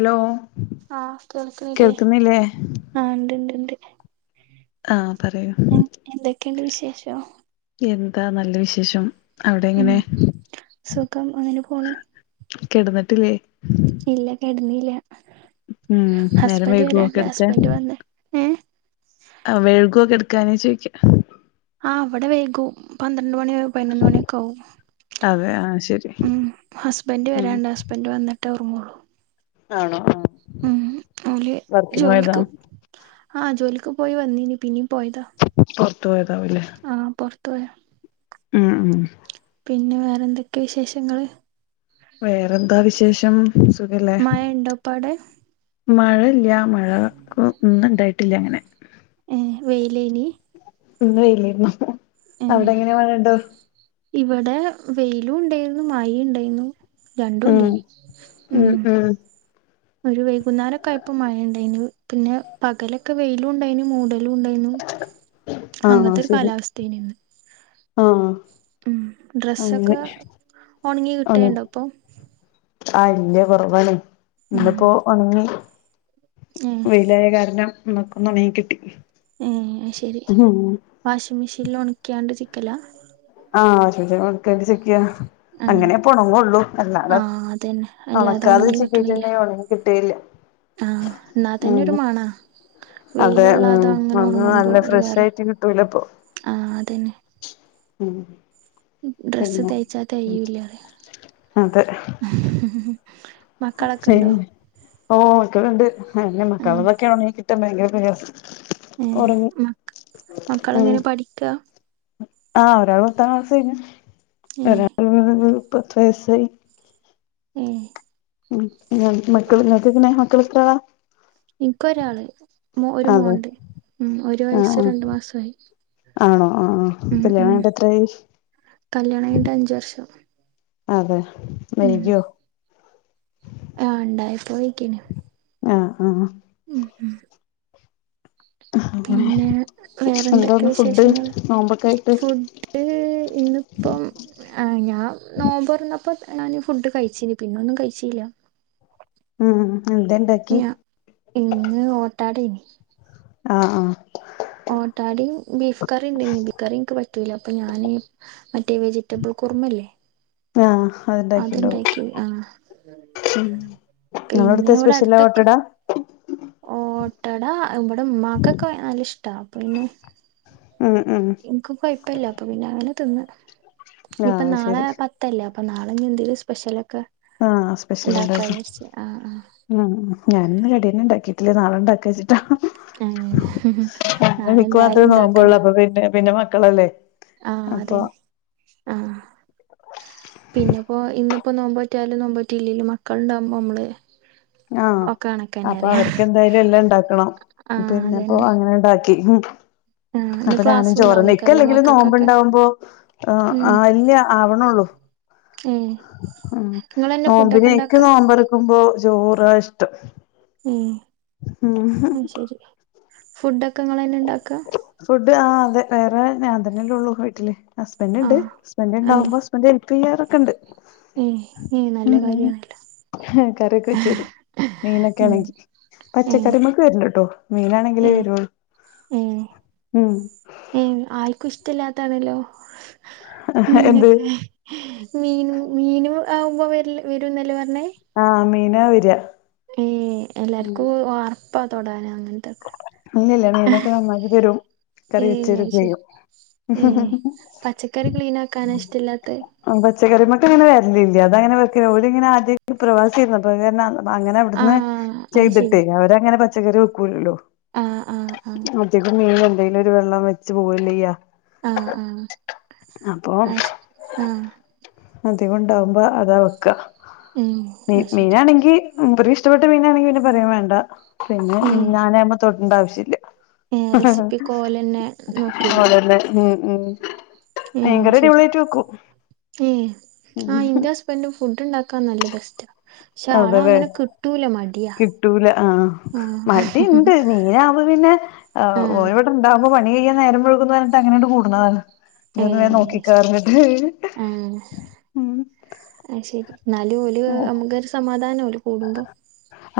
Hello ആ കേൾക്ണില്ലേ. കേൾക്കുന്നില്ലേ ആ ഇണ്ട്ണ്ട്ണ്ട് ആഹ് പറയൂ ഇണ്ട് എന്തൊക്കെയുണ്ട് വിശേഷം എന്താ നല്ല വിശേഷം അവിടെ ഉം എങ്ങനെ സുഖം അങ്ങനെ പോണ് കിടന്നിട്ടില്ലേ ഇല്ല. കെട്ന്നില്ല ഉം നേരം വൈകോ വരാണ്ട് കെടക്കാൻ ഹസ്ബൻഡ് വന്ന് ഏഹ് ആ വെഴുകുവോ കെടക്കാൻ ചോയ്ക്ക ആ അവിടെ വൈകും പന്ത്രണ്ട് മണി പതിനൊന്ന് മണിയൊക്കെ ആകും അതെ ആഹ് ശരി ഉം ഹസ്ബൻ്റ് ഉം വരാണ്ട്. ഹസ്ബൻ്റ് വന്നിട്ടേ ഒർങ്ങൊള്ളൂ ആണോ ആഹ് ഉം ഓല് വർക്കിന് പോയതാ ജോലിക്ക്. ഹാ ജോലിക്ക് പോയി വന്നീനി പിന്നിം പോയതാ പൊറത്ത് പോയതാവൂല്ലേ ആഹ് പൊറത്തു പോയാ ഉം ഉം പിന്നെ വേറെന്തൊക്കെ വിശേഷങ്ങള് വേറെന്താ വിശേഷം സുഖല്ലേ മയ ഉണ്ടോ ഇപ്പവ്ടെ മഴ ഇല്ല്യ മഴ ക്ക് ഇന്ന് ഇണ്ടായിട്ടില്ല അങ്ങനെ ഏ വെയിലേനി ഇന്ന് വലുന്ന ഏഹ് അവിടെ എങ്ങനെ മഴുണ്ടോ ഇവിടെ വെയിലും ഉണ്ടായിരുന്നു മായ ഉണ്ടായിരുന്നു രണ്ടുണ്ട് ഉം ഉ ഉം ഉം ഒരു വൈകുന്നേരംക്കൊയപ്പ മഴയുണ്ടായന് പിന്നെ പകലൊക്കെ വെയിലും ഉണ്ടായന് മൂട ണ്ടായിരുന്നു അങ്ങത്തെ ഒരു കാലാവസ്ഥയിന്നന്ന് ആഹ ഉം ഡ്രസ്സൊക്കെ ഉണങ്ങി കിട്ടണ്ടോ അപ്പൊ ആഹ ഇല്ല കുറവാണ് ഉം ഇന്റെപ്പോ ഉണങ്ങി ഏ വയിലായ കാരണം നക്കൊന്നമീ കിട്ടി ഏ ശെരി ഉം വാഷിംഗ മെഷീനിൽ ഉണിക്കാണ്ട് ചിക്കല ആഹ് ശുചക്ക ചക്കിയ ആ അങ്ങനെ ഉണങ്ങള്ളൂ ആ കാട അതന്നെ അല്ലാതെ ഉണക്കാതെ ചട്ട ഉണ ട്ടേല് ആഹ നാ തന്നെരു മണാ അതെ ഉ വെയിലൊള്ളാതെ അങ്ങനെ വന്ന് ഉണങ്ങുമ്പോ നല്ല ഒരു ഫ്രഷ വേറെ ആയിട്ട് കിട്ടൂലപ്പോ ആ അതന്നെ ഉം ഡ്രസ്സ് പിന്ന തേച്ചാ തേയൂല്ല അതെ മക്കളൊക്കെ ഉണ്ടോ ഓ ഒക്കളണ്ട് അെ മക്കളതൊക്കെയണണ കിട്ടാൻ ഭയങ്കര പേർ ഏ മ മക്കള ഉം എങ്ങനെ പഠിക്ക ആഹ് ഒരാള് പത്ത സു ഉഏ പത്ത് വസ ഉം ഉം നഞ മക്കള നക്കക്കനെ മക്കള ഇത്രവാ നിനിക്ക ഒരാള് മ ഒരു അതെ മോണ്ട് ഉം ഒരു ആ ആ വയസ് രണ്ടു മാസമായി ആണോ ആ ആ ഉ ഉ കല്യാണം കഴിഞ്ഞിട്ട് എത്രായി കല്യാണം കഴിഞ്ഞിട് അഞ്ചു വർഷം അതെ വൈജോ ആഹ ഉണ്ടായി പോയിക്കണ ആഹ് ആഹ ഉം ഉം അങ്ങനെ പിന്നെ വേറെന്തൊക്കെ എന്താന്ന് ഫുഡ് വിശേഷങ്ങ നോമ്പൊക്കെ ആയിട്ട് ഫുഡ് ഇന്നിപ്പം ഞാൻ നോമ്പറന്ന പ്പൊ ഞാൻീ ഫുഡ് കഴിച്ചിന് പിന്നൊന്നും കഴിച്ചില്ല ഉം എന്താ ഇണ്ടാക്കി [inaudible] ഇന്ന് ഓട്ടാടയും ആ ആ ഓട്ടാടും ബീഫ് കറി [unintelligible] കറി എനിക്ക് പറ്റൂല അപ്പൊ ഞാന് മറ്റേ വെജിറ്റബിൾ കുറുമല്ലേ ആഹ അത്ണ്ടാക്കിണ്ടാവും അത്ണ്ടാക്കി ആ പിന്നെ നിങ്ങളടുത്തെ ഇവിടെ സ്പെഷ്യല ഓട്ടടാ [unintelligible] ഇവടെ ഉമ്മാക്കൊക്കെ നല്ല ഇഷ്ടാ അപ്പ പിന്നെ ഉം ഉം എനിക്ക്ും കുഴപ്പില്ല അപ്പൊ പിന്നെ അങ്ങനെ തിന്ന് ആ ഇപ്പൊ നാളെ ശരി പത്തല്ലേ അപ്പൊ നാളെ എന്തേും സ്പെഷ്യലൊക്കെ ആ സ്പെഷ്യൽ ഉണ്ടാക്കാ ഉണ്ടും വിചാരിച്ച് ആ ഉ ഞാനൊ [inaudible] ഉണ്ടാക്കിട്ടില്ല നാളെണ്ടാക്കാ് ആ ഏഹ് അ നാളെ എനിക്ക് എന്തായാലും മാത്രമേ നോമ്പോള്ളൂ ഉണ്ടാക്കണേ അപ്പൊ പിന്നെ പിന്നെ മക്കളല്ലേ ആ അതെ അപ്പൊ ആ പിന്നെപ്പോൊ ഇന്ന് ഇപ്പ നോമ്പോറ്റാലും നോബോറ്റിലേലും മക്കളുണ്ടാവുമ്പോ നമ്മള് ആഹ ഒക്കെ കണക്കന്നെ അപ്പൊ അറിയാ അവർക്ക് എന്തായാലും എല്ലാം ഉണ്ടാക്കണം ആ പിന്നെപ്പോ അതന്നെ അങ്ങനെണ്ടാക്കി [inaudible] [inaudible] അപ്പൊ ഞാനും ചോറന്ന ഉണ്ടാവേക്കാരല്ലേ ഇക്കല്ലെങ്കിലും മക്കൾക്കൊക്കെ നോമ്പണ്ടാവുമ്പോ ആ ഉം ആ അല്ല ആവണള്ളൂ ഏഹ് ആ ഇങ്ങളെന്നെ നോമ്പിന ഫുഡൊക്കെ ഇക്ക് ഇണ്ടാക്കാ നോമ്പറക്കുമ്പോ ചോറാ ഇഷ്ടം ഉം ആ ശരി ഫുഡൊക്കെ നിങ്ങളെ ന്നെ ഇണ്ടാക്ക ആ അതെ വേറെ ഞാൻ തന്നെല്ലേ ഉള്ളൂ വീട്ടില് ഹസ്ബൻന്റ് ഉണ്ട് ആഹ് ഹസ്ബൻഡറ് ഏഹ് ഉണ്ടാവുമ്പോ ഹസ്ബൻ ചെയ്യറൊക്കെ ഇണ്ട് ഏഹ് ഏഹ് നല്ല കാര്യാണല്ലോ കറീക്കെ വെച്ച തരും മീനൊക്കെ ഉം ആണെങ്കിൽ ഏഹ് പച്ചക്കറിമക്ക് വരില്ലട്ടോ മീനാണെങ്കിലേ വരുൂ ഉം ഉം ഉം ആൾക്കും ഇഷ്ടല്ലാത്താണല്ലോ എന്ത് മീനൊക്കെ മീനും മീനും ആവുമ്പോ വരുന്നല്ലേ പറ ആഹ മീന വരിഅഹ് ഏ എല്ലാർക്കും അർപ്പ തൊടാന അങ്ങന ഇല്ലല്ലീ മിനൊക്കെ നന്നാക്കി തരുും കറി ഏഹ് അത് വെച്ചരുക്കയും ശരി ചെയ്യും ഏഹ് പച്ചക്കറി ക്ലീൻ ആക്കാനാ [unintelligible] [unintelligible] ഇഷ്ടല്ലാത്തെ ഇപ്പൊ അങ്ങിനെ വരലില്ല അത് പ്രവാസി ആയിരുന്നപ്പോൾ അപ്പ അങ്ങനെ അവിടുന്ന് ആഹ് ചെയ്തിട്ടേ അവരങ്ങനെ പച്ചക്കറി വെക്കൂലല്ലോ ആഹ ആഹ് ആഹ ഇയിലൊരു വെള്ളം വെച്ച് പോവയില്ല്യ ചെയ്യാ ആഹ് ആഹ ശെരി ആഹ അതികം കൊണ്ടാവുമ്പോ അതാ വെക്ക ഉം മ അത് ശരി മീനാണെങ്കി മൂപ്പർ ക്ക് ഇഷ്ടപ്പെട്ട മീനാണെങ്കി പിന്നെ പറയാൻ വേണ്ട പിന്നെ ഉം ഞാന ആയിമ്പേ തൊട്ടേണ്ട ആവശ്യമില്ല ഏഹ് റെസിപ്പിയൊക്കെ ഓലന്നെ [inaudible] [inaudible] നോക്കിയോളും ആണല്ലെ ഉ ഉ ഉം മീൻകറി അടിപൊളി ശരി യായിട്ടു വെക്കും ഏഹ് ആഹ് ഇന്റെ ഹസ്ബൻഡ് ഫുഡ്ണ്ടാക്കാൻ നല്ല ബെസ്റ്റാ പക്ഷെ ആള അങ്ങനെ അതല്ലേ കിട്ടൂല മടിയാ കിട്ടൂല ആഹ ആഹ് മടി ഉണ്ട് മീനാവുമ്പോ പിന്നെ ആഹ് ഓരവിട ഇണ്ടാവകുമ്പോ നീയായ നേരം വഴുകും ന്നു പറഞ്ഞിട്ട് കൂടുന്നതാണ് ഇജോന്നു വേഗം ഏഹ് നോക്കിക്കന്ന് പറഞ്ഞിട്ട് ആ ശരി എന്നാലും ഓല് നമുക്കൊരു സമാധാനം ലോ കൂടുമ്പോ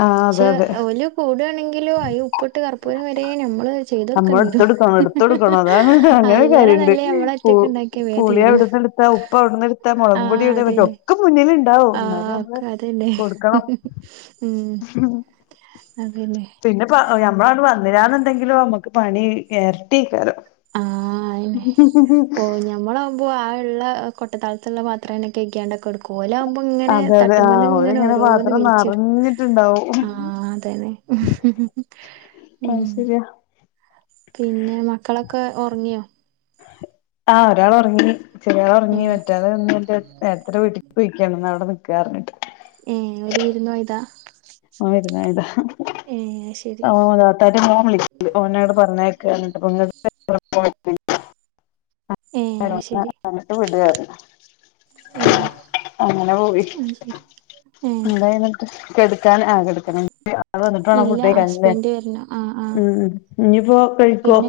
ആഹ് അതെ അതെ പക്ഷെഓല് ക ഓല് വെക്കാണെങ്കിലും അയിൽ ഉപ്പ് ഇട്ട് കർപ്പൂരം വരെ നമ്മൾ ചയ്തു നമ്മള് കൊടുക്കേണ്ടി വരും എടുത്തൊടുക്കണം എടുത്തൊടുക്കണം അതാണ് അങ്ങനെ നല്ലേ നമ്മള് ഒറ്റക്ക് ഉണ്ടാക്കിയ വേം പുളി തീരും അവിടന്ന് ഇടുത്ത ഉപ്പ് അവിടുന്ന് എടുത്ത മുളക് പൊടി ആഹ് എവിടെ അതന്നെ ഒക്കെ മുന്നിൽ ഇണ്ട് ണ്ടാവും എന്നാല് ആഹ് നമ്മള് ഒക്കെ അതന്നെ കൊടുക്കണം ഉം അതന്നെ പിന്നെപ്പോ ഞമ്മള അവിട്ന്ന് വന്നിരാന്നുണ്ടെങ്കിലും നമ്മുക്ക് പണി ഇരട്ടിക്കാരം. ആ അനെ ഓ ഞമ്മള് ആകുമ്പോ ആ ഉള്ള കൊട്ടതളത്തിൽ പത്രം തെന്നെകഴി ക്കാണ്ടൊക്കെ എടുക്കും ഓല ആകുമ്പോ ഇങ്ങനെ അതെ അതെ ആഹ് തട്ടുമ്മേ ഇങ്ങനെ ഓരിങ്ങനെ ഓരോന്ന് പാത്രം വലിച്ചിടും നറഞ്ഞിട്ടുണ്ടാവും ആ അതെ അതെന്നെ [unintelligible] അത്ശരിയാ പിന്നെ മക്കളൊക്കെ ഉറങ്ങിയോ ആഹ ഒരാൾ ഉറങ്ങി ചെറിയാൾ ഉറങ്ങി ഏഹ് മറ്റത് നിന്ന്നേരത്തെ ഏട്ടന്റെവീട്ടിക്ക് പോയിക്കാണ് അവിടെ നി ന്നു പറഞ്ഞിട്ട് ഏ ഒര് വിരുന്ന്പോയതാ ആ വിരുന്ന് പോയതാ ശരി ആ താത്തന്റെ മോൻ വിളക്കിണ്ട് ഓനോട് പറഞ്ഞയാക്കാന്നു പറഞ്ഞിട്ട് ഏ അത് ശരി അങ്ങട്ട് വിട് ഏ അങ്ങനെ പോയി അത് ശരി ഏ എന്തായിന്നിട്ട് ആ കിടക്കണം ആൾ വന്നിട്ട് വേണം ഇല്ല ഫുഡ്കഴിക്കാൻല്ലേ ഹസ്ബൻഡ് വരണം ആ ആ ഉം ഉം ഇനിയിപ്പോ കഴി പിന്നെ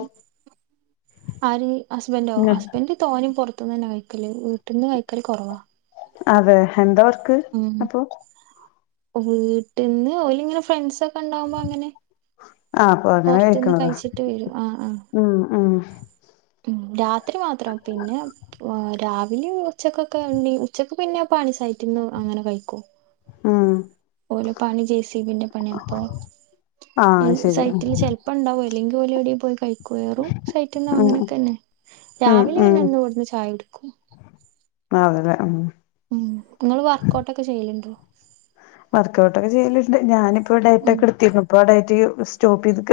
ആര് ഹുസ്ബൻഡ്ഓ ഇങ്ങ ഹസ്ബഇന്റ് തോനെയും പുറത്തുന്ന് തന്നെയാ കഴിക്കല് വീട്ടിൽന്നന്ന് കഴിക്കല് കൊറവാ കുറവാ. അതെ എന്താവർക്ക് ഉം അപ്പൊ വീട്ടിൽന്ന് ഓല് ഇങ്ങനെ ഫ്രണ്ട്സ് ഒക്കെ ഉണ്ടാവുമ്പോ ഇങ്ങനെ ആ അപ്പൊ അങ്ങനെ കഴിക്കണതാ ആ ആ ഉം ഉം ഉം രാത്രി മാത്രം പിന്നെ രാവിലെ ഉച്ചക്കൊക്കെ ഉണ്ട ഉച്ചക്ക് പിന്നെയും പണി സൈറ്റിന്ന് അങ്ങനെ കഴിക്കും ആ ഓരെ പണി ജെസിബിന്റെ പണി അപ്പൊ ആ ശരി സൈറ്റില് ചെലപ്പോ ഉണ്ടാവാരി ക്കും അല്ലങ്കി ഓര്എവിടേലും പോയി കഴി കേറും സൈറ്റിനോ ഉം അങ്ങനൊക്കെന്നെ ഉം രാവിലെ ഉം പിന്നെ എന്നുവിടുന്ന് ചായ കുടിക്കും അതല്ലേ അം ഉം നിങ്ങൾ വർക്ക് ഔട്ട്ഓക്കെ ചെയ്ലുണ്ടോ വർക്കഔട്ട് ഒക്കെ ചെയ്ലുണ്ട് ഞാനിപ്പോ ഡയറ്റ് ഉം ഒക്കെ എടുത്തിരുന്നു ഇപ്പ ആ ഡയറ്റ് സ്റ്റോപ്പ് ചെയ്തിക്ക.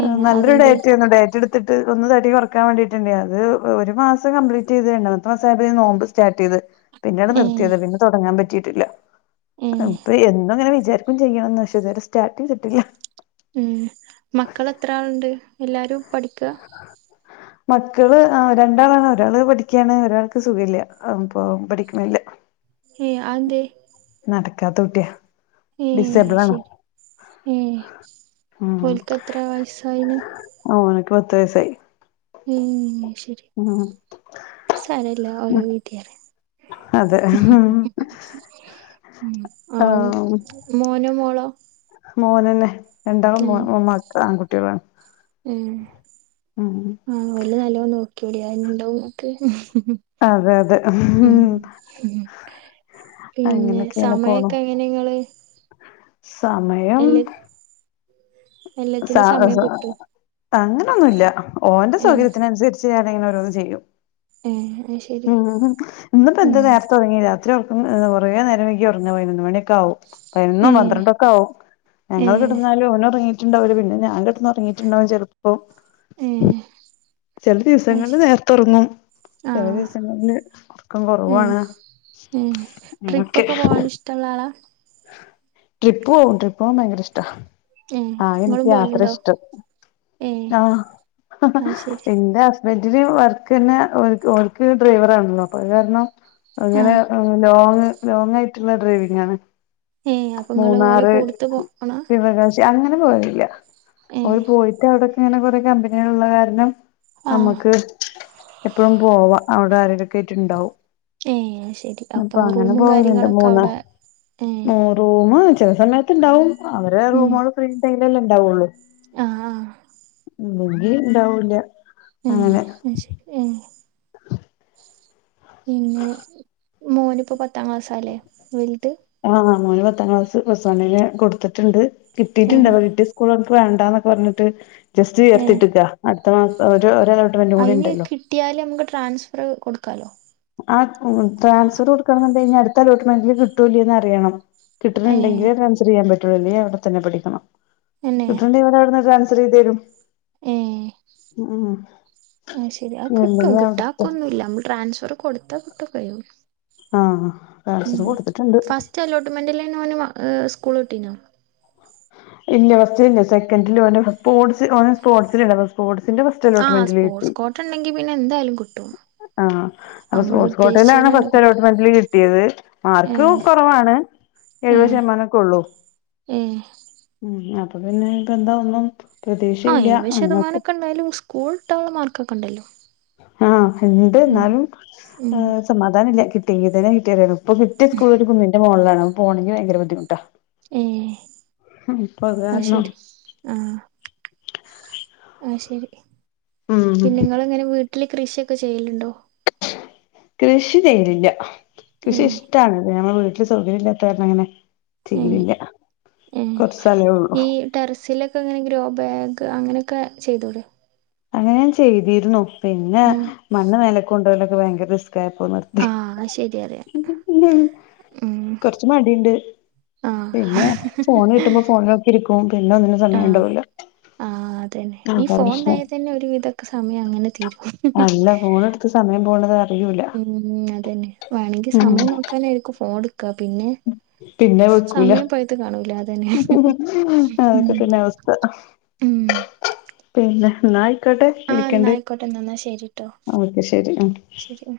ഏ നല്ലൊരു അതെന്തേ ഡയറ്റ് ആരുന്നു ഡയറ്റ എട് എടുത്തിട്ട് ഒന്ന് തട്ടി കുറക്കാൻ വേണ്ടിട്ടുണ്ടണ്ടനത് അത് ഒരു മാസം കംപ്ലീറ്റ് ചെയ്ത്ണ്ട് രണ്ടാമത്തേമാസം ആയപ്പോഴേക്ക് നോമ്പ് സ്റ്റാർട്ട് ചെയ്ത് പിന്നീട് ഏ നിർത്തിയത് പിന്നെ തുടങ്ങാൻ പറ്റിയിട്ടില്ല ഏ അപ്പൊ എന്തും അങ്ങനെ വിചാരിക്കും ചെയ്യണന്ന്പക്ഷേ ഇതുവരെ സ്റ്റാർട്ട് ചെയ്തിട്ടില്ല ഉം പഠിക്കുവാ മക്കള് അ രണ്ടാളാണ് ഒരാള് പഠിക്കയാണ് ഒരാൾക്ക് സുഖമില്ല ഇപ്പൊ പഠിക്കനില്ല. ഏ അഎന്തേയ് നടക്കാത്ത കുട്ടിയ ഏ ശരി ഏ ഉം ഒൽക്ക് എത്ര വയസ്സായിന്ന് ആൾക്ക് പത്ത് വയസായി ഉം ശരി ഉം സാരില്ല ഓരോവിധിയാ അതെ ഹാ ഉം ആ അ മോനോ മോളോ മോഹനന്നെ രണ്ടാളും ഏ മോൻ ഉമാക്ക ആൺകുട്ടികളാണ് ഉം ആഹ വല്ല നല്ലോ നോക്കിട അണ്ടാവും [unintelligible] അതെ അതെ ഉം ഉം. പിന്നെ അങ്ങനൊക്കെയാണ് പോണു സമയക്കെ എങ്ങനെങ്ങള് സമയം എല്ലാത്തിനും സമയം കിട്ടും അങ്ങനെയൊന്നുമ ഇല്ല ഓന്റെ സൗകര്യത്തിനനുസരിച്ച് ഞാാന ഇങ്ങനെഓരോന്ന് ചെയ്യും ഏ അത് ശരി ഉ ഇന്ന് ഉം പന്ത നേർ തുടങ്ങിയ എത്രർക്കും ഒറേ നേരം എങ്കക്ക് കുറഞ്ഞ പതിനൊ മണൊക്കെ ആകും പ ഏ ഇന്നും പന്ത്രണ്ടൊക്കെ ആകവും ഏ ഞങ്ങള്ൾ കിടന്നാലും ഓന ഇറങ്ങി ഉണ്ടാവ പിന്നെ ഞാൻ കിട്ടന്ന് ഇറങ്ങിട്ടുണ്ടാവും ചിലപ്പോ മും ചില ദിവസങ്ങളിൽ നേരത്തെ ഉറങ്ങും. ആ ചില ദിവസങ്ങളില് ഉറക്കം കുറവാണ്. ഉം ട്രിപ്പൊക്കെ പോവാൻ ഇഷ്ടമുള്ള ആളാ. ട്രിപ്പ് പോകവും ട്രിപ്പ് പോകൻ ഭയങ്കര ഇഷ്ട ഏ ആഹ എനിക്ക് ഇങ്ങളും യാത്ര പോവലുണ്ടോ ഇഷ്ടം ഏ ആഹ അത് ശരി എന്താ? ബെഡില് വർക്ക് തന്നെർക്ക് ഡ്രൈവർ ആണല്ലോ അപ്പൊ കാരണം- ആ അങ്ങനെ ലോങ് ലോങ് ആയിട്ടുള്ള ഡ്രൈവിംഗ ആണ് ഏ അപ്പൊ ഇങ്ങള് ഓലെ മൂന്നാറ് കൂടത്ത് പോണ ശിവകാശി അത്ങ്ങനെ പോയുന്നില്ല ഏ അവര് പോയിട്ട് അവിടക്ക ഇങ്ങനെ കൊറെ കമ്പനികള ഉള്ള കാരണം- ആ നമ്മുക്ക് എപ്പഴും പോവാ അവിടെ ആരടൊക്കെ ആയിട്ട്ണ്ടാവും ഏ അത് ശരി അപ്പൊ അങ്ങനെ റൂമും പോകുന്നുണ്ട് കാര്യങ്ങളൊക്കെ മൂന്നാ അവിടെ ഏ [unintelligible] റൂമ് ചെല സമയത്ത്ണ്ടാവും അവരെ റൂമാള് ഫ്രീണ്ടേലല്ലേ ഇണ്ടാവൊള്ളൂ ആഹ് ആഹ് ഇല്ലങ്കി ഇണ്ടാവൂല ഉം ശരി ഉം പിന്നെ മോനിപ്പൊ പത്താ ക്ലാസ്റ്റാല്ലേ വ ആഹ് മോന് പത്താം ക്ലാസ് പ്ലസ് വണ്ണ്ന് കൊടുത്തിട്ട്ണ്ട് ഏ കിട്ടീട്ടില്ല കിട്ടിയാ സ്കൂള് ക്ക് വേണ്ടന്നൊക്കെ പറഞ്ഞിട്ട് ജസ്റ്റ് ഏ എട്ത്തിട്ടക്ക അട്ത്ത മാസം ഒര അലോട്ട്മെന്റൂക്കൂടി അയിന് ഇണ്ടല്ലോ കിട്ടിയാല് നമുക്ക് ട്രാൻസ്ഫർ കൊടുക്കാലോ ആ ഉം ട്രാൻസ്ഫർ കൊടുക്കണന്ന്ണ്ടേല് ഇഞ്ഞ് അടുത്ത അലോട്ട്മെന്റില് കിട്ടൊ ഇല്ലേന്നറിയണം ഏ കിട്ട്ണണ്ടെങ്കില് ഡ്രാൻസഫറെയ്യാൻ പറ്റുള്ളൂ അല്ലേ അവിടെ തന്നെ പഠിക്കണം കിട്ട്ണണ്ടങ്കില് [unintelligible] റ്റ് ചെയ്തേരും ഉം ആ ശരി ആ കിട്ടും ഇല്ലെങ്കി അവിടുത്തെ കിട്ടാക്കൊന്നുല്ല നമ്മള് ട്രാൻസ്ഫർ- കൊടുത്താ കിട്ടൊക്കെയ്യും ആഹ് ഉം ട്രാൻസ്ഫർ കൊടുത്തിട്ടുണ്ട് ഫസ്റ്റ് അലോട്ട്മെന്റിലെന്നെ ഓന് സ്കൂള് കിട്ടീനോ ഇല്ല ഫസ്റ്റിലില്ല സെക്കൻഡില് ഓന്റെ സ്പോർട്സ് ഓന് സ്പോർട്സില്ണ്ട് അപ്പൊ സ്പോർട് ആ സ്പോർട്സ് കോട്ടണ്ടെങ്കി പിന്നെ എന്തായാലും കിട്ടും ആഹ് അപ്പൊ നമ്മള് സ്പോർട്സ് കോട്ടെലാണ് ഉദ്ദേശിച്ചേലന്നെ ഫസ്റ്റ് കിട്ടും അലോട്ട്മെന്റില് കിട്ടിയത് ഏ മാർക്ക് കൊറവാണ് ഏ എഴുപത് ശതമാനക്കൊള്ളൂ ഏ ഉം അപ്പൊ പിന്നെ ഇപ്പന്താ ഒന്നും ആ പ്രതീക്ഷയില്ല എഴുപത് അങ്ങനൊക്കെ ശതമാനൊക്കണ്ടായാലും സ്കൂള് കിട്ടനുള്ള മാർക്കൊക്കെണ്ടല്ലോ ആഹ് ഇണ്ട് എന്നാലും ഉം ഏ സമാധാനല്ല കിട്ടിയങ്കിതന്നെ കിട്ടി [unintelligible] ഇപ്പ കിട്ടിയ സ്കൂള് ഒരു കുന്നിന്റെ മോളിലാണ് പോണെങ്കി ഭയങ്കര ബുദ്ധിമുട്ടാ ഏ നിപ്പ അത് കാരണം ആഹ്ശരി ഉം പിന്നെ നിങ്ങളങ്ങനെ വീട്ടില് കൃഷിയൊക്കെ ചെയ്യല്ണ്ടോ? കൃഷി ചെയ്യലില്ല കൃഷി ഏഹ് ഇഷ്ടാണ് ഞങ്ങളെ വീട്ടില് സൗകര്യം ഇല്ലാത്ത കാരണം അങ്ങനെ ഉം ചെയ്യലില്ല ഉം കുറച്ച് സ്ഥലേ ഉള്ളൂ ഈ ടെറസിലൊക്കെങ്ങനെ ഗ്രോബാ ഗ് അങ്ങനെയൊക്കെ ചെയ്തൂടെ അങ്ങനെ ഞാൻ ചെയ്തിരുന്നു പിന്നെ ഏഹ് മണ്ണ് മേലക്ക് കൊണ്ടോലൊക്കെ ഭയങ്കര റിസ് ക്കായപ്പോ നിർത്തി ആഹ് അത് ശരിയാ അറിയാം ഉം കൊറച്ച് മടിയ്ണ്ട് ആഹ് പിന്നെ ഫോണ് കിട്ടുമ്പോ ഫോണിലൊക്കെ ഇരിക്കും പിന്നെ ഒന്നിനും സമയണ്ടാവൂല്ല ആ അതന്നെ ഈ ഫോൺ ഇണ്ടായ തന്നെ ഒരു വിധൊക്കെ സമയങ്ങനെ തീരും അല്ല ഫോണടുത്ത് സമയം പോണത ഉം അതന്നെ വേണെങ്കിൽ ഉം സമയം നോക്കാനായിരിക്കും ഫോണെടു ക്ക പിന്നെ സമയം പോയത് കാണൂല അ അതൊക്കെതന്നെ അവസ്ഥ ഉം പിന്നെ ന്ന ന്നാ യിക്കോട്ടെ ആഹ് എന്നാ വിളിക്കണ്ട് ആയിക്കോട്ടെ എന്നാ ശരിട്ടോ ഓക്കെ ശരി ശരി.